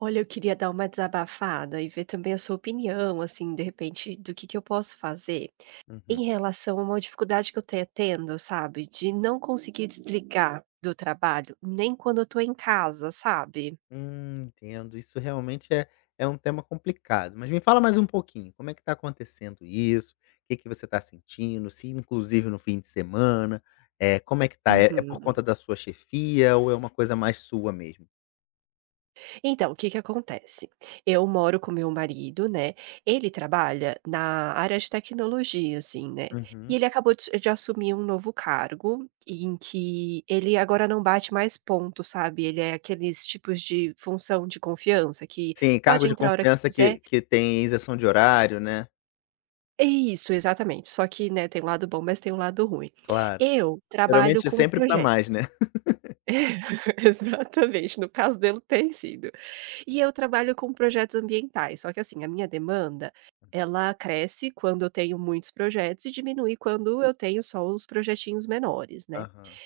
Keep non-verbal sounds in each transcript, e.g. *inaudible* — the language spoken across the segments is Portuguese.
Olha, eu queria dar uma desabafada e ver também a sua opinião, assim, de repente, do que eu posso fazer Uhum. em relação a uma dificuldade que eu tenho, tendo, sabe? De não conseguir desligar do trabalho, nem quando eu tô em casa, sabe? Entendo. Isso realmente é um tema complicado. Mas me fala mais um pouquinho, como é que está acontecendo isso? O que que você está sentindo? Se inclusive no fim de semana, é como é que tá? É por Uhum. conta da sua chefia ou é uma coisa mais sua mesmo? Então, o que que acontece? Eu moro com meu marido, né, ele trabalha na área de tecnologia, assim, né, e Uhum. ele acabou de assumir um novo cargo, em que ele agora não bate mais ponto, sabe, ele é aqueles tipos de função de confiança que Sim, pode cargo de entrar a hora que confiança quiser. que tem isenção de horário, né. É isso, exatamente, só que, né, tem o lado bom, mas tem um lado ruim. Claro. Eu trabalho Geralmente é com um sempre para projeto mais, né. *laughs* *laughs* exatamente, no caso dele tem sido. E eu trabalho com projetos ambientais, só que assim, a minha demanda, ela cresce quando eu tenho muitos projetos e diminui quando eu tenho só os projetinhos menores, né. Aham.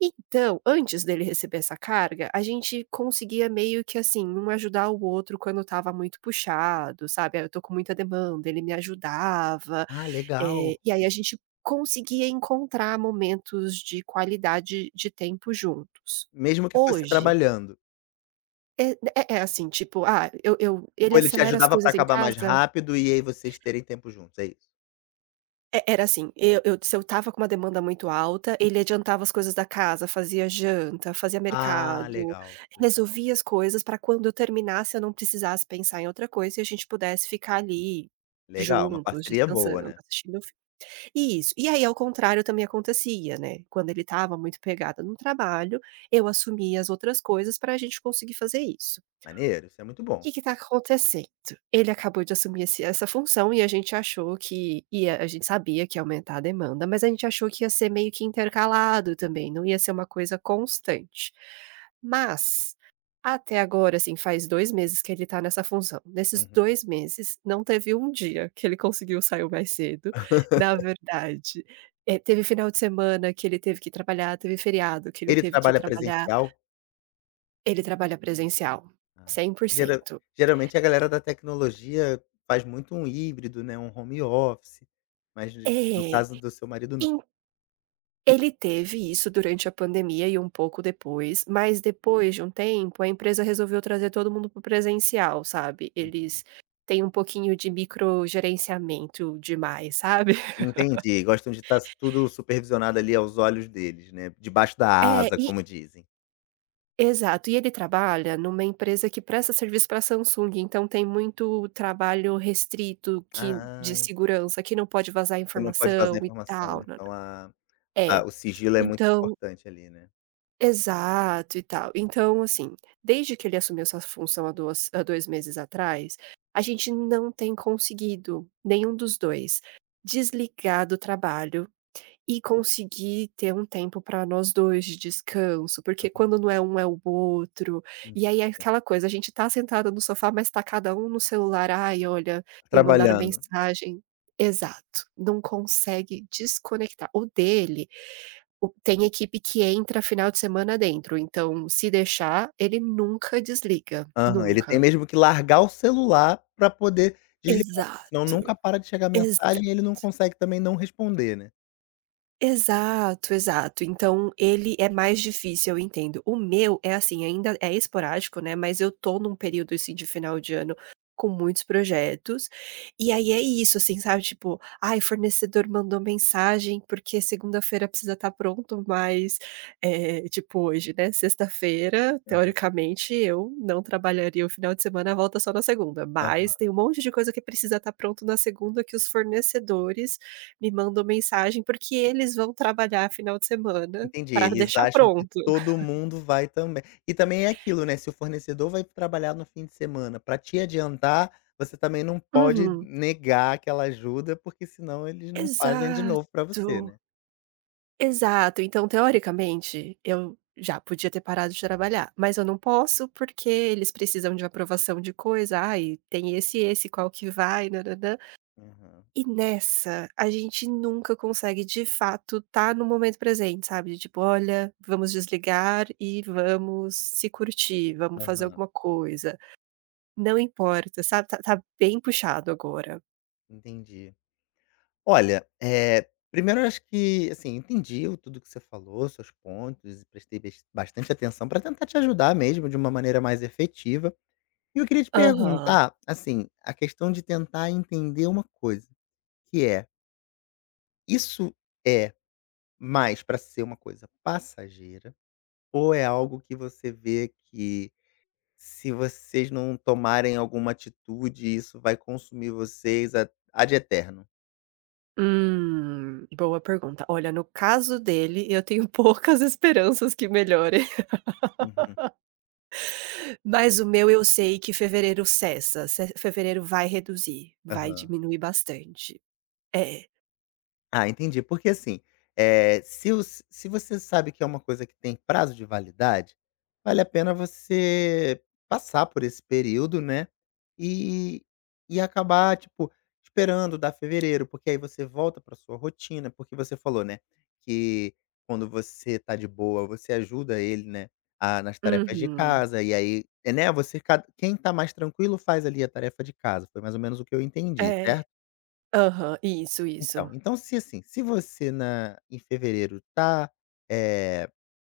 Então, antes dele receber essa carga, a gente conseguia meio que assim, um ajudar o outro quando estava muito puxado, sabe. "Ah, eu tô com muita demanda", ele me ajudava, Ah, legal. e aí a gente conseguia encontrar momentos de qualidade de tempo juntos. Mesmo que fosse Hoje trabalhando. é assim, tipo, ah, eu ele Ou ele te acelera as ajudava para coisas em acabar mais casa. rápido e aí vocês terem tempo juntos, é isso? É era assim, eu se eu estava com uma demanda muito alta, ele adiantava as coisas da casa, fazia janta, fazia Ah, mercado, legal, legal, resolvia as coisas pra quando eu terminasse eu não precisasse pensar em outra coisa e a gente pudesse ficar ali, legal, uma juntos, parceria boa, descansando, né. assistindo o fi. Isso. E aí, ao contrário, também acontecia, né, quando ele estava muito pegado no trabalho, eu assumia as outras coisas pra gente conseguir fazer isso. Maneiro, isso é muito bom. Que tá acontecendo? Ele acabou de assumir esse essa função e a gente achou que ia, a gente sabia que ia aumentar a demanda, mas a gente achou que ia ser meio que intercalado também, não ia ser uma coisa constante. Mas, até agora, assim, faz 2 meses que ele tá nessa função. Nesses Uhum. dois meses, não teve um dia que ele conseguiu sair mais cedo, na verdade, teve final de semana que ele teve que trabalhar, teve feriado que ele Ele teve que trabalha trabalhar. presencial? Ele trabalha presencial, Ah, porque gera 100%. geralmente a galera da tecnologia faz muito um híbrido, né, um home office, mas no É. caso do seu marido não. En ele teve isso durante a pandemia e um pouco depois, mas depois de um tempo, a empresa resolveu trazer todo mundo para o presencial, sabe. Eles têm um pouquinho de microgerenciamento demais, sabe. *laughs* Entendi, gostam de estar tudo supervisionado ali aos olhos deles, né, debaixo da É, asa, e como dizem. exato. E ele trabalha numa empresa que presta serviço para Samsung, então tem muito trabalho restrito que Ah, de segurança, que não pode vazar você não pode vazar informação e informação, tal, nã. então a É, o sigilo é muito então importante ali, né. exato e tal. Então, assim, desde que ele assumiu essa função há 2 meses atrás, a gente não tem conseguido, nenhum dos 2 desligar do trabalho e conseguir ter um tempo para nós 2 de descanso, porque Uhum, quando não é um, é o outro. E aí é entendi. aquela coisa, a gente tá sentada no sofá, mas tá cada um no celular. "Ai, olha, me mandaram Trabalhando. mensagem." Exato, não consegue desconectar. O dele, o tem equipe que entra final de semana dentro, então se deixar, ele nunca desliga, Aham, ele tem nunca. mesmo que largar o celular pra poder desligar, porque senão Exato, nunca para de chegar ex, mensagem e ele não consegue também não responder, né? exato, exato. Então ele é mais difícil, eu entendo. O meu é assim, ainda é esporádico, né, mas eu tô num período, assim, de final de ano com muitos projetos, e aí é isso, assim, sabe, tipo: "Ai, fornecedor mandou mensagem porque segunda-feira precisa estar pronto", mas, tipo hoje, né, sexta-feira, Uhum. teoricamente, eu não trabalharia o final de semana, volta só na segunda, Aham. mas tem um monte de coisa que precisa estar pronto na segunda que os fornecedores me mandam mensagem, porque eles vão trabalhar final de semana Entendi, para eles deixar acham que pronto. todo mundo vai também. E também é aquilo, né, se o fornecedor vai trabalhar no fim de semana para te adiantar, você também não pode Uhum. negar aquela ajuda, porque senão eles não fazem de novo para Exato, você, né. exato. Então, teoricamente, eu já podia ter parado de trabalhar, mas eu não posso, porque eles precisam de aprovação de coisa, "Ai, tem esse, qual que vai, nã nã". Aham. E nessa, a gente nunca consegue, de fato, estar no momento presente, sabe, de tipo: "Olha, vamos desligar e vamos se curtir, vamos fazer Aham, alguma coisa". Não importa, sabe, tá, tá bem puxado agora. entendi. Olha, primeiro eu acho que, assim, entendi o tudo que você falou, seus pontos, e prestei bastante atenção para tentar te ajudar mesmo de uma maneira mais efetiva. E eu queria te Aham. perguntar, assim, a questão de tentar entender uma coisa, que é: isso é mais para ser uma coisa passageira ou é algo que você vê que, se vocês não tomarem alguma atitude, isso vai consumir vocês a ad eterno. Boa pergunta. Olha, no caso dele, eu tenho poucas *laughs* esperanças que melhore, Uhum. mas o meu eu sei que fevereiro cessa, ce, fevereiro vai reduzir, vai Aham. diminuir bastante. É. Ah, entendi. Porque assim, se os se você sabe que é uma coisa que tem prazo de validade, vale a pena você passar por esse período, né, e e acabar, tipo, esperando dar fevereiro, porque aí você volta para sua rotina, porque você falou, né, que quando você tá de boa, você ajuda ele, né, a nas tarefas de Uhum. casa, e aí, é, né, você ca quem tá mais tranquilo faz ali a tarefa de casa, foi mais ou menos o que eu entendi, É. certo? Aham, isso, Então isso. então se, assim, se você na em fevereiro tá, eh,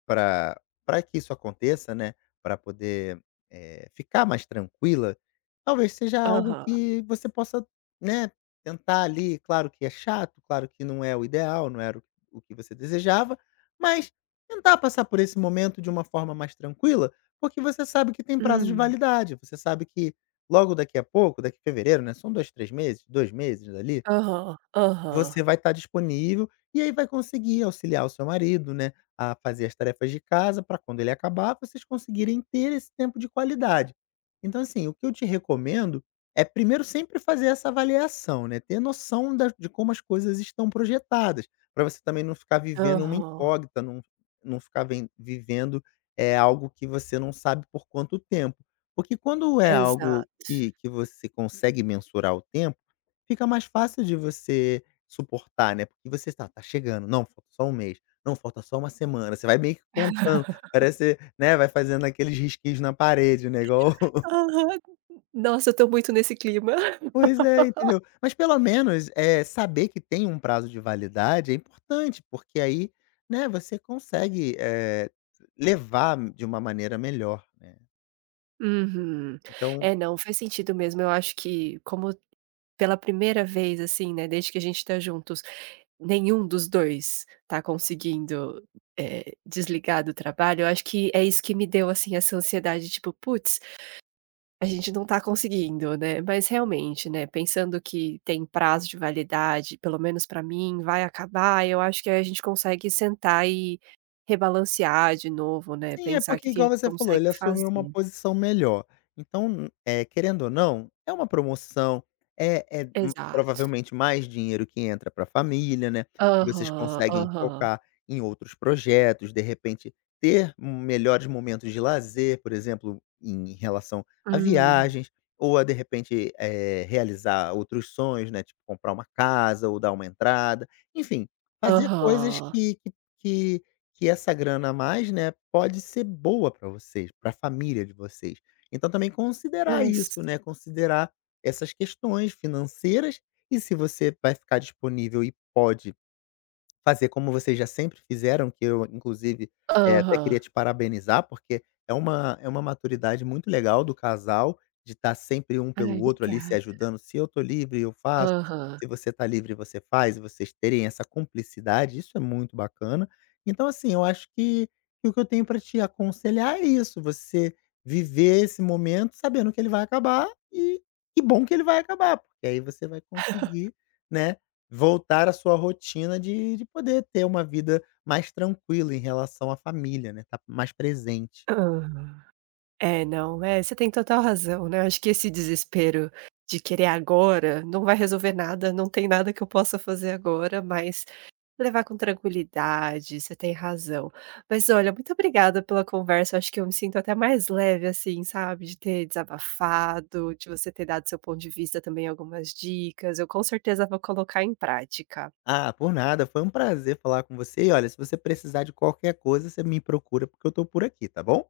para pra que isso aconteça, né, para poder ficar mais tranquila, talvez seja algo Aham. que você possa, né, tentar ali, claro que é chato, claro que não é o ideal, não era o que você desejava, mas tentar passar por esse momento de uma forma mais tranquila, porque você sabe que tem prazo de Hum. validade, você sabe que logo daqui a pouco, daqui a fevereiro, né, são 2, 3 meses, 2 meses ali Aham, aham, você vai estar disponível, e aí vai conseguir auxiliar o seu marido, né, a fazer as tarefas de casa para quando ele acabar, vocês conseguirem ter esse tempo de qualidade. Então assim, o que eu te recomendo é primeiro sempre fazer essa avaliação, né, ter noção da de como as coisas estão projetadas, para você também não ficar vivendo uma aham. incógnita, não ficar ven vivendo, é algo que você não sabe por quanto tempo. Porque quando é Exato. algo que você consegue mensurar o tempo, fica mais fácil de você suportar, né, porque você está: "Tá chegando, não, falta só um mês, não, falta só uma semana", você vai meio que contando, parece né, vai fazendo aqueles risquinhos na parede, né, igual. *laughs* Aham. Nossa, eu tô muito nesse clima. Pois é, *laughs* entendeu. Mas pelo menos, é saber que tem um prazo de validade é importante, porque aí, né, você consegue levar de uma maneira melhor, né. Uhum. Então, É, não, faz sentido mesmo. Eu acho que como pela primeira vez, assim, né, desde que a gente tá juntos, nenhum dos 2 tá conseguindo, desligar do trabalho, eu acho que é isso que me deu, assim, essa ansiedade, tipo: "Putz, a gente não tá conseguindo", né. Mas realmente, né, pensando que tem prazo de validade, pelo menos pra mim, vai acabar, eu acho que aí a gente consegue sentar e rebalancear de novo, né, sim, é pensar o que porque que a igual gente você falou, consegue ele assumiu uma fazer. posição melhor. Então, querendo ou não, é uma promoção, é é m Exato. provavelmente mais dinheiro que entra para a família, né, e vocês Aham, conseguem aham. focar em outros projetos, de repente ter melhores momentos de lazer, por exemplo, em relação a Hum. viagens, ou a de repente realizar outros sonhos, né, tipo comprar uma casa ou dar uma entrada, enfim, fazer coisas Aham. que que que essa grana a mais, né, pode ser boa para vocês, para a família de vocês. Então também considerar Nossa. isso, né, considerar essas questões financeiras e se você vai ficar disponível e pode fazer como vocês já sempre fizeram, que eu inclusive até Aham. queria te parabenizar, porque é uma maturidade muito legal do casal, de estar sempre um Ai, pelo outro ali se obrigada. ajudando, "se eu estou livre eu faço, Aham. se você está livre você faz", e vocês terem essa cumplicidade, isso é muito bacana. Então assim, eu acho que o que eu tenho para te aconselhar é isso: você viver esse momento sabendo que ele vai acabar e que bom que ele vai acabar, porque aí você vai conseguir, né, voltar à sua rotina de poder ter uma vida mais tranquila em relação à família, né, tá mais presente. Aham. É, não, é, você tem total razão, né, acho que esse desespero de querer agora não vai resolver nada, não tem nada que eu possa fazer agora, mas levar com tranquilidade, você tem razão. Mas olha, muito obrigada pela conversa. Eu acho que eu me sinto até mais leve, assim, sabe, de ter desabafado, de você ter dado seu ponto de vista também, algumas dicas, eu com certeza vou colocar em prática. Ah, por nada, foi um prazer falar com você e olha, se você precisar de qualquer coisa, você me procura porque eu estou por aqui, tá bom?